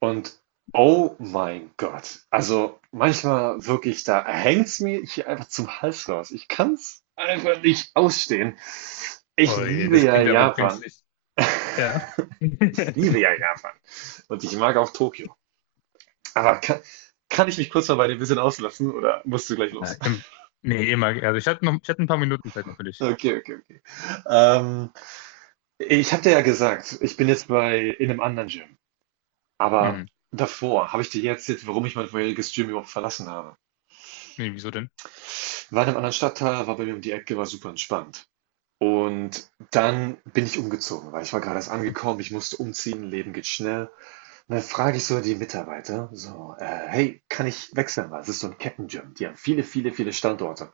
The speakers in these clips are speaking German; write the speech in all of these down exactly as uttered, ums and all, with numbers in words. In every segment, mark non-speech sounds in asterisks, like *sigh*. Und oh mein Gott, also manchmal wirklich, da hängt's mir hier einfach zum Hals raus. Ich kann's einfach nicht ausstehen. Ich Oh je, liebe das ja klingt aber Japan. brenzlig. Ja. *laughs* Ich liebe ja Japan. Und ich mag auch Tokio. Aber kann, kann ich mich kurz mal bei dir ein bisschen auslassen oder musst du gleich Ja, los? *laughs* im, Nee, immer. Also ich hatte noch, ich hatte ein paar Minuten Zeit noch für dich. Okay, okay, okay. Ähm, Ich habe dir ja gesagt, ich bin jetzt bei in einem anderen Gym. Aber Mhm. davor habe ich dir jetzt jetzt, warum ich mein vorheriges Gym überhaupt verlassen habe. Nee, wieso denn? War in einem anderen Stadtteil, war bei mir um die Ecke, war super entspannt. Und dann bin ich umgezogen, weil ich war gerade erst angekommen, ich musste umziehen, Leben geht schnell. Und dann frage ich so die Mitarbeiter, so, äh, hey, kann ich wechseln? Weil es ist so ein Kettenjump, die haben viele, viele, viele Standorte.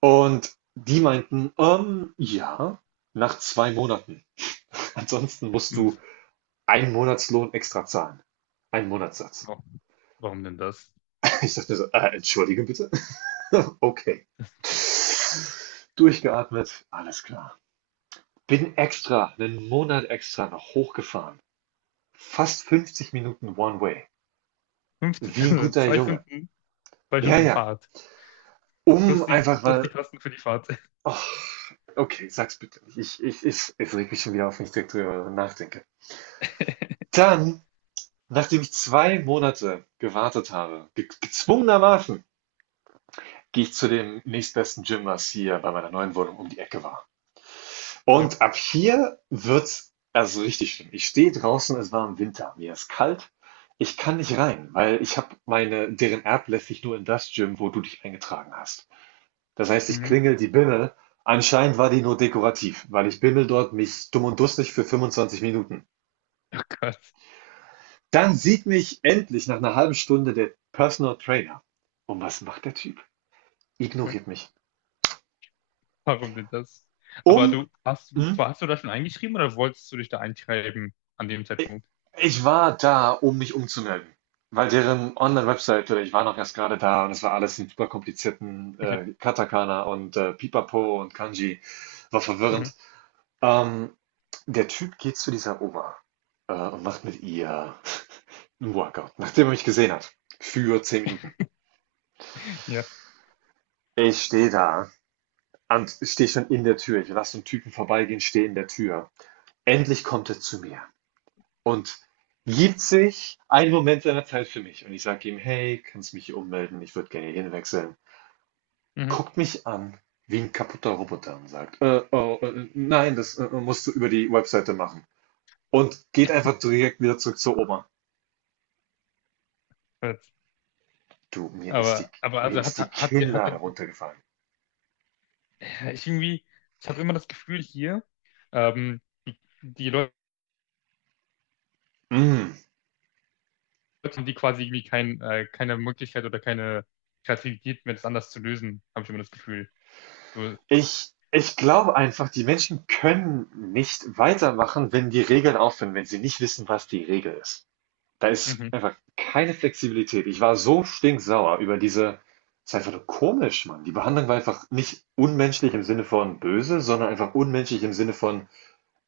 Und die meinten, ähm, ja, nach zwei Monaten. *laughs* Ansonsten musst Hm, du einen Monatslohn extra zahlen. Einen Monatssatz. wa- Warum denn das? *laughs* Ich dachte mir so, äh, entschuldige bitte. *laughs* Okay. Durchgeatmet, alles klar. Bin extra, einen Monat extra noch hochgefahren. Fast fünfzig Minuten One Way. Fünf, Wie *laughs* ein also guter zwei Junge. Stunden, zwei Ja, Stunden ja. Fahrt. Um Plus die, einfach plus mal. die Kosten für die Fahrt. *laughs* Oh, okay, sag's bitte nicht. Ich ich es es regt mich schon wieder auf, wenn ich direkt drüber nachdenke. Dann, nachdem ich zwei Monate gewartet habe, ge gezwungenermaßen, gehe ich zu dem nächstbesten Gym, was hier bei meiner neuen Wohnung um die Ecke war. Ja. Und ab hier wird's also richtig schlimm. Ich stehe draußen, es war im Winter, mir ist kalt. Ich kann nicht rein, weil ich habe meine, deren App lässt sich nur in das Gym, wo du dich eingetragen hast. Das heißt, ich Mhm. klingel die Bimmel. Anscheinend war die nur dekorativ, weil ich bimmel dort mich dumm und dusselig für fünfundzwanzig Minuten. Oh Gott. Dann sieht mich endlich nach einer halben Stunde der Personal Trainer. Und was macht der Typ? Ja. Ignoriert mich. Warum denn das? Aber Um, du, hast, hm, Warst du da schon eingeschrieben oder wolltest du dich da einschreiben an dem Zeitpunkt? Ich war da, um mich umzumelden, weil deren Online-Webseite, ich war noch erst gerade da und es war alles in überkomplizierten, Okay. äh, Katakana und, äh, Pipapo und Kanji. War Mhm. verwirrend. Ähm, Der Typ geht zu dieser Oma, äh, und macht mit ihr 'n Workout, nachdem er mich gesehen hat, für zehn Minuten. Ja. Ich stehe da und stehe schon in der Tür. Ich lasse 'n Typen vorbeigehen, stehe in der Tür. Endlich kommt er zu mir und gibt sich einen Moment seiner Zeit für mich. Und ich sage ihm, hey, kannst mich hier ummelden? Ich würde gerne hier wechseln. Mhm. Guckt mich an wie ein kaputter Roboter und sagt, äh, oh, äh, nein, das äh, musst du über die Webseite machen. Und geht einfach direkt wieder zurück zur Oma. Jetzt. Du, mir ist die, Aber, aber mir also hat, ist die hat, hat, sie- hat, Kinnlade runtergefallen. Ja, ich irgendwie, ich habe immer das Gefühl hier, ähm, die, die Leute Mm. haben die quasi irgendwie kein, äh, keine Möglichkeit oder keine Kreativität mehr, das anders zu lösen, habe ich immer das Gefühl. So, Ich, ich glaube einfach, die Menschen können nicht weitermachen, wenn die Regeln aufhören, wenn sie nicht wissen, was die Regel ist. Da ist mhm, einfach keine Flexibilität. Ich war so stinksauer über diese. Es ist einfach nur komisch, Mann. Die Behandlung war einfach nicht unmenschlich im Sinne von böse, sondern einfach unmenschlich im Sinne von,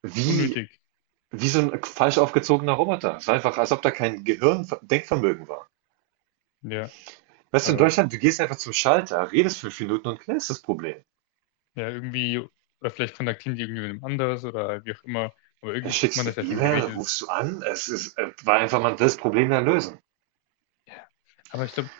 wie, unnötig. wie so ein falsch aufgezogener Roboter. Es war einfach, als ob da kein Gehirn-Denkvermögen war. Ja, Weißt du, in äh, Deutschland, du gehst einfach zum Schalter, redest fünf Minuten und klärst das Problem. ja, irgendwie, oder vielleicht kontaktieren die irgendwie mit einem anderes oder wie auch immer, aber Da irgendwie kriegt schickst man du das eine ja schon E-Mail, geregelt. rufst du an. Es ist, äh, war einfach mal das Problem dann lösen. Ja. Aber ich glaube,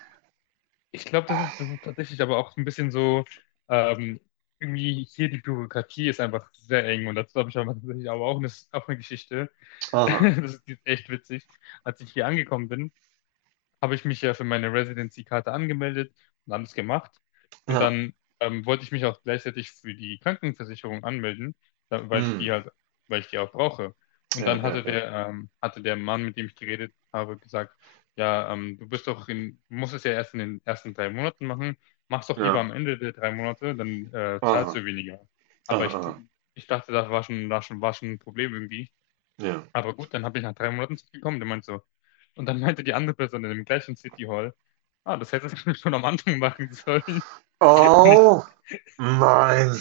ich glaube, das ist, das ist tatsächlich aber auch ein bisschen so, ähm, irgendwie hier die Bürokratie ist einfach sehr eng, und dazu habe ich aber tatsächlich aber auch eine, auch eine Geschichte. *laughs* Aha. Das ist echt witzig. Als ich hier angekommen bin, habe ich mich ja für meine Residency-Karte angemeldet und alles gemacht. Und Ja. dann ähm, wollte ich mich auch gleichzeitig für die Krankenversicherung anmelden, da, weil ich die Mm. halt, weil ich die auch brauche. Und Ja, dann ja, hatte ja. der, ähm, hatte der Mann, mit dem ich geredet habe, gesagt: ja, ähm, du bist doch in, du musst es ja erst in den ersten drei Monaten machen. Mach's doch lieber Ja. am Ende der drei Monate, dann äh, Aha. zahlst du weniger. Aha. Aber ich, Aha. ich dachte, das war schon, war schon, war schon ein Problem irgendwie. Ja. Aber gut, dann habe ich nach drei Monaten zurückgekommen, der meinte so. Und dann meinte die andere Person in dem gleichen City Hall: ah, das hättest du *laughs* schon am Anfang machen sollen. *laughs* Nicht, Oh mein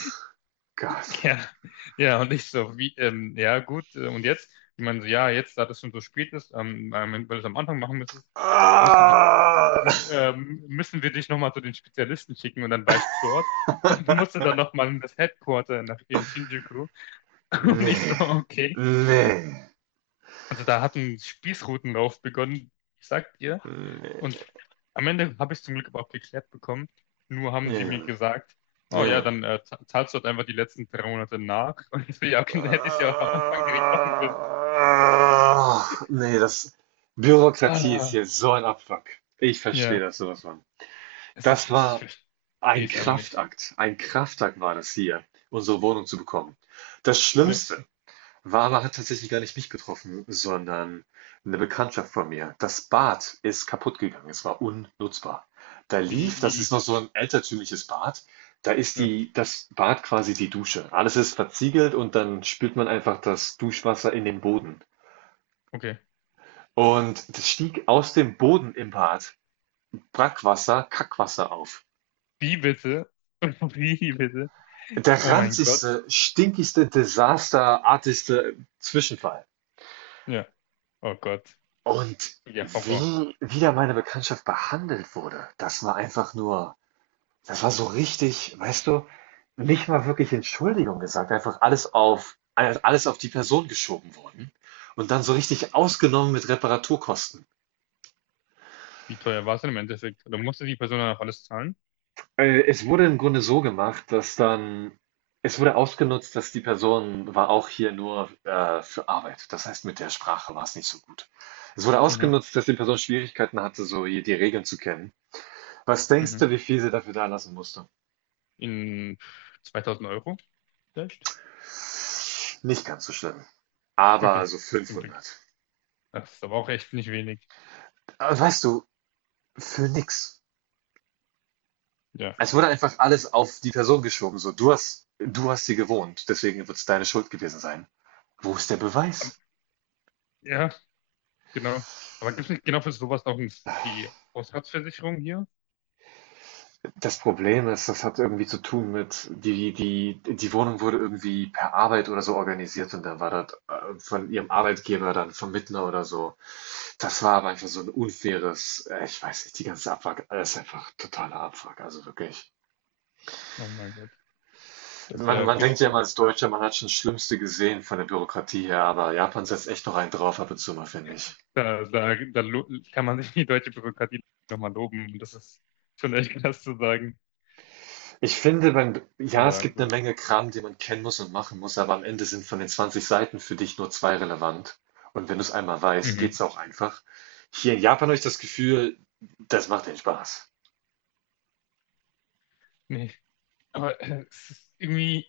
Gott! ja, ja, und ich so: wie, ähm, ja, gut, äh, und jetzt? Die meinen so: ja, jetzt, da das schon so spät ist, ähm, ähm, weil du es am Anfang machen müsstest, müssen wir, Ah, m- ähm, müssen wir dich nochmal zu den Spezialisten schicken, und dann war du dort und musste dann nochmal in das Headquarter nach in Shinjuku. *laughs* Und ich so: nee, okay. nee, Also da hat ein Spießrutenlauf begonnen, ich sag dir. Und am Ende habe ich es zum Glück aber auch geklärt bekommen. Nur haben nee, sie mir gesagt: ja, oh ja, ja. dann äh, za- zahlst du halt einfach die letzten drei Monate nach. *laughs* Und ich so: ja, okay, dann hätte ich es ja auch am Anfang direkt machen können. Ah, nee, das Bürokratie ist Ah, hier so ein Abfuck. Ich verstehe ja, das sowas von. es ist, Das es ist, war ich verstehe ein es einfach nicht. Kraftakt. Ein Kraftakt war das hier, unsere Wohnung zu bekommen. Das Ja, Schlimmste. Wawa hat tatsächlich gar nicht mich getroffen, sondern eine Bekanntschaft von mir. Das Bad ist kaputt gegangen, es war unnutzbar. Da wie, lief, das ist wie, noch so ein altertümliches Bad, da ist ja, die, das Bad quasi die Dusche. Alles ist verziegelt und dann spült man einfach das Duschwasser in den Boden. okay. Und das stieg aus dem Boden im Bad Brackwasser, Kackwasser auf. Wie bitte? *laughs* Wie bitte? Der Oh mein Gott. ranzigste, stinkigste, desasterartigste Zwischenfall. Ja, oh Gott. Und Ja, Horror. wie wieder meine Bekanntschaft behandelt wurde, das war einfach nur, das war so richtig, weißt du, nicht mal wirklich Entschuldigung gesagt, einfach alles auf alles auf die Person geschoben worden und dann so richtig ausgenommen mit Reparaturkosten. Wie teuer war es denn im Endeffekt? Oder musste die Person dann auch alles zahlen? Äh, es wurde im Grunde so gemacht, dass dann es wurde ausgenutzt, dass die Person war auch hier nur, äh, für Arbeit. Das heißt, mit der Sprache war es nicht so gut. Es wurde Mhm. ausgenutzt, dass die Person Schwierigkeiten hatte, so hier die Regeln zu kennen. Was denkst Mhm. du, wie viel sie dafür da lassen musste? In zweitausend Euro vielleicht? Nicht ganz so schlimm. Aber Okay, so zum Glück. fünfhundert. Das ist aber auch echt nicht wenig. Aber weißt du, für nix. Ja. Es wurde einfach alles auf die Person geschoben. So, du hast, du hast sie gewohnt, deswegen wird es deine Schuld gewesen sein. Wo ist der Ähm, Beweis? Ja, genau. Aber gibt es nicht genau für sowas noch ein, die Hausratsversicherung hier? Das Problem ist, das hat irgendwie zu tun mit, die die die Wohnung wurde irgendwie per Arbeit oder so organisiert und dann war das, äh, von ihrem Arbeitgeber dann Vermittler oder so. Das war aber einfach so ein unfaires, äh, ich weiß nicht, die ganze Abfuck, äh, ist einfach totaler Abfuck, also wirklich. Oh mein Gott, das ist Man ja man denkt ja richtig. mal als Deutscher, man hat schon das Schlimmste gesehen von der Bürokratie her, aber Japan setzt echt noch einen drauf ab und zu mal, finde ich. Da, da, da lo- kann man sich die deutsche Bürokratie nochmal loben. Das ist schon echt krass zu sagen. Ich finde, man, ja, es Aber gibt eine gut. Menge Kram, den man kennen muss und machen muss, aber am Ende sind von den zwanzig Seiten für dich nur zwei relevant. Und wenn du es einmal weißt, Mhm. geht's auch einfach. Hier in Japan habe ich das Gefühl, das macht den Spaß. Nee. Aber äh, es ist irgendwie.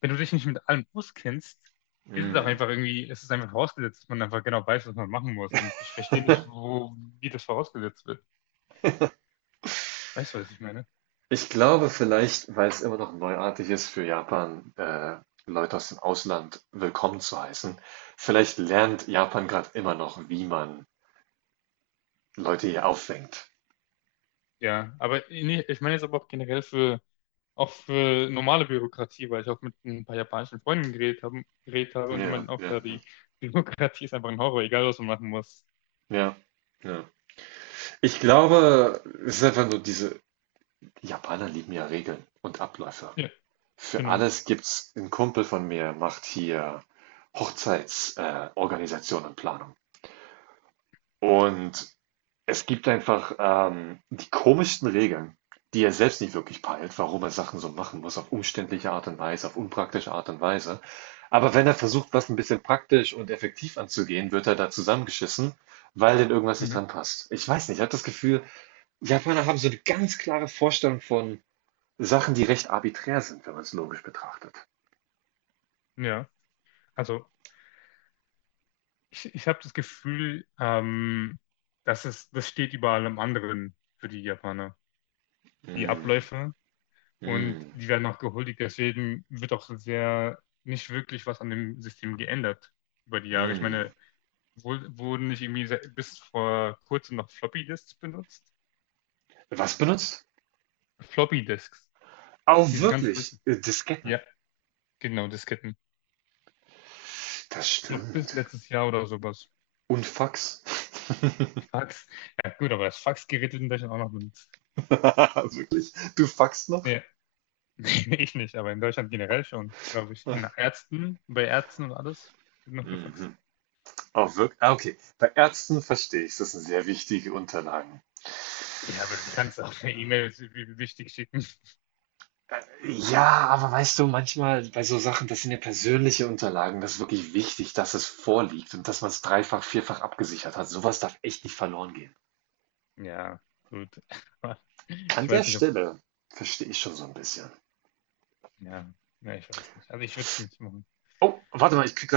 Wenn du dich nicht mit allem auskennst, ist es auch Mm. einfach irgendwie, es ist einfach vorausgesetzt, dass man einfach genau weiß, was man machen muss. Und ich verstehe nicht, wo, wie das vorausgesetzt wird. Weißt du, was ich meine? Ich glaube vielleicht, weil es immer noch neuartig ist für Japan, äh, Leute aus dem Ausland willkommen zu heißen. Vielleicht lernt Japan gerade immer noch, wie man Leute hier auffängt. Ja, aber nee, ich meine jetzt aber auch generell für, auch für normale Bürokratie, weil ich auch mit ein paar japanischen Freunden geredet habe, geredet habe und die Ja, meinten auch, ja, ja, ja, die Bürokratie ist einfach ein Horror, egal was man machen muss. ja, ja. Ich glaube, es ist einfach nur diese. Die Japaner lieben ja Regeln und Abläufe. Ja, Für genau. alles gibt's, 'n Kumpel von mir macht hier Hochzeits, äh, Organisation und Planung. Und es gibt einfach, ähm, die komischsten Regeln, die er selbst nicht wirklich peilt, warum er Sachen so machen muss, auf umständliche Art und Weise, auf unpraktische Art und Weise. Aber wenn er versucht, was ein bisschen praktisch und effektiv anzugehen, wird er da zusammengeschissen, weil denen irgendwas nicht Mhm. dran passt. Ich weiß nicht, ich habe das Gefühl, Japaner haben so eine ganz klare Vorstellung von Sachen, die recht arbiträr sind, wenn man es logisch betrachtet. Ja, also ich, ich habe das Gefühl, ähm, das ist, das steht überall am anderen für die Japaner. Die Hm. Abläufe, und Hm. die werden auch gehuldigt. Deswegen wird auch sehr nicht wirklich was an dem System geändert über die Jahre. Ich Hm. meine, wo, wurden nicht irgendwie se- bis vor kurzem noch Floppy-Disks benutzt? Was benutzt? Floppy-Disks. Oh, Diese ganz wirklich? alten. Äh, Disketten. Ja, genau, Disketten. Das Ich glaube, bis stimmt. letztes Jahr oder sowas. Und Fax. *laughs* Fax. Ja, gut, aber das Faxgerät wird in Deutschland auch noch benutzt. Wirklich? Du faxst noch? Ja, *laughs* ich nicht, aber in Deutschland generell schon, glaube ich. In Ärzten, bei Ärzten und alles wird noch gefaxt. Mhm. Oh, wirklich? Ah, okay. Bei Ärzten verstehe ich, das sind sehr wichtige Unterlagen. Ja, aber du kannst auch eine E-Mail, wie wie wichtig, schicken. Äh, Ja, aber weißt du, manchmal bei so Sachen, das sind ja persönliche Unterlagen, das ist wirklich wichtig, dass es vorliegt und dass man es dreifach, vierfach abgesichert hat. Sowas darf echt nicht verloren gehen. Ja, gut. *laughs* An Ich der weiß nicht, ob. Stelle verstehe ich schon so ein bisschen. Ja, ja, ich weiß nicht. Also ich würde es nicht machen. Oh, warte mal, ich krieg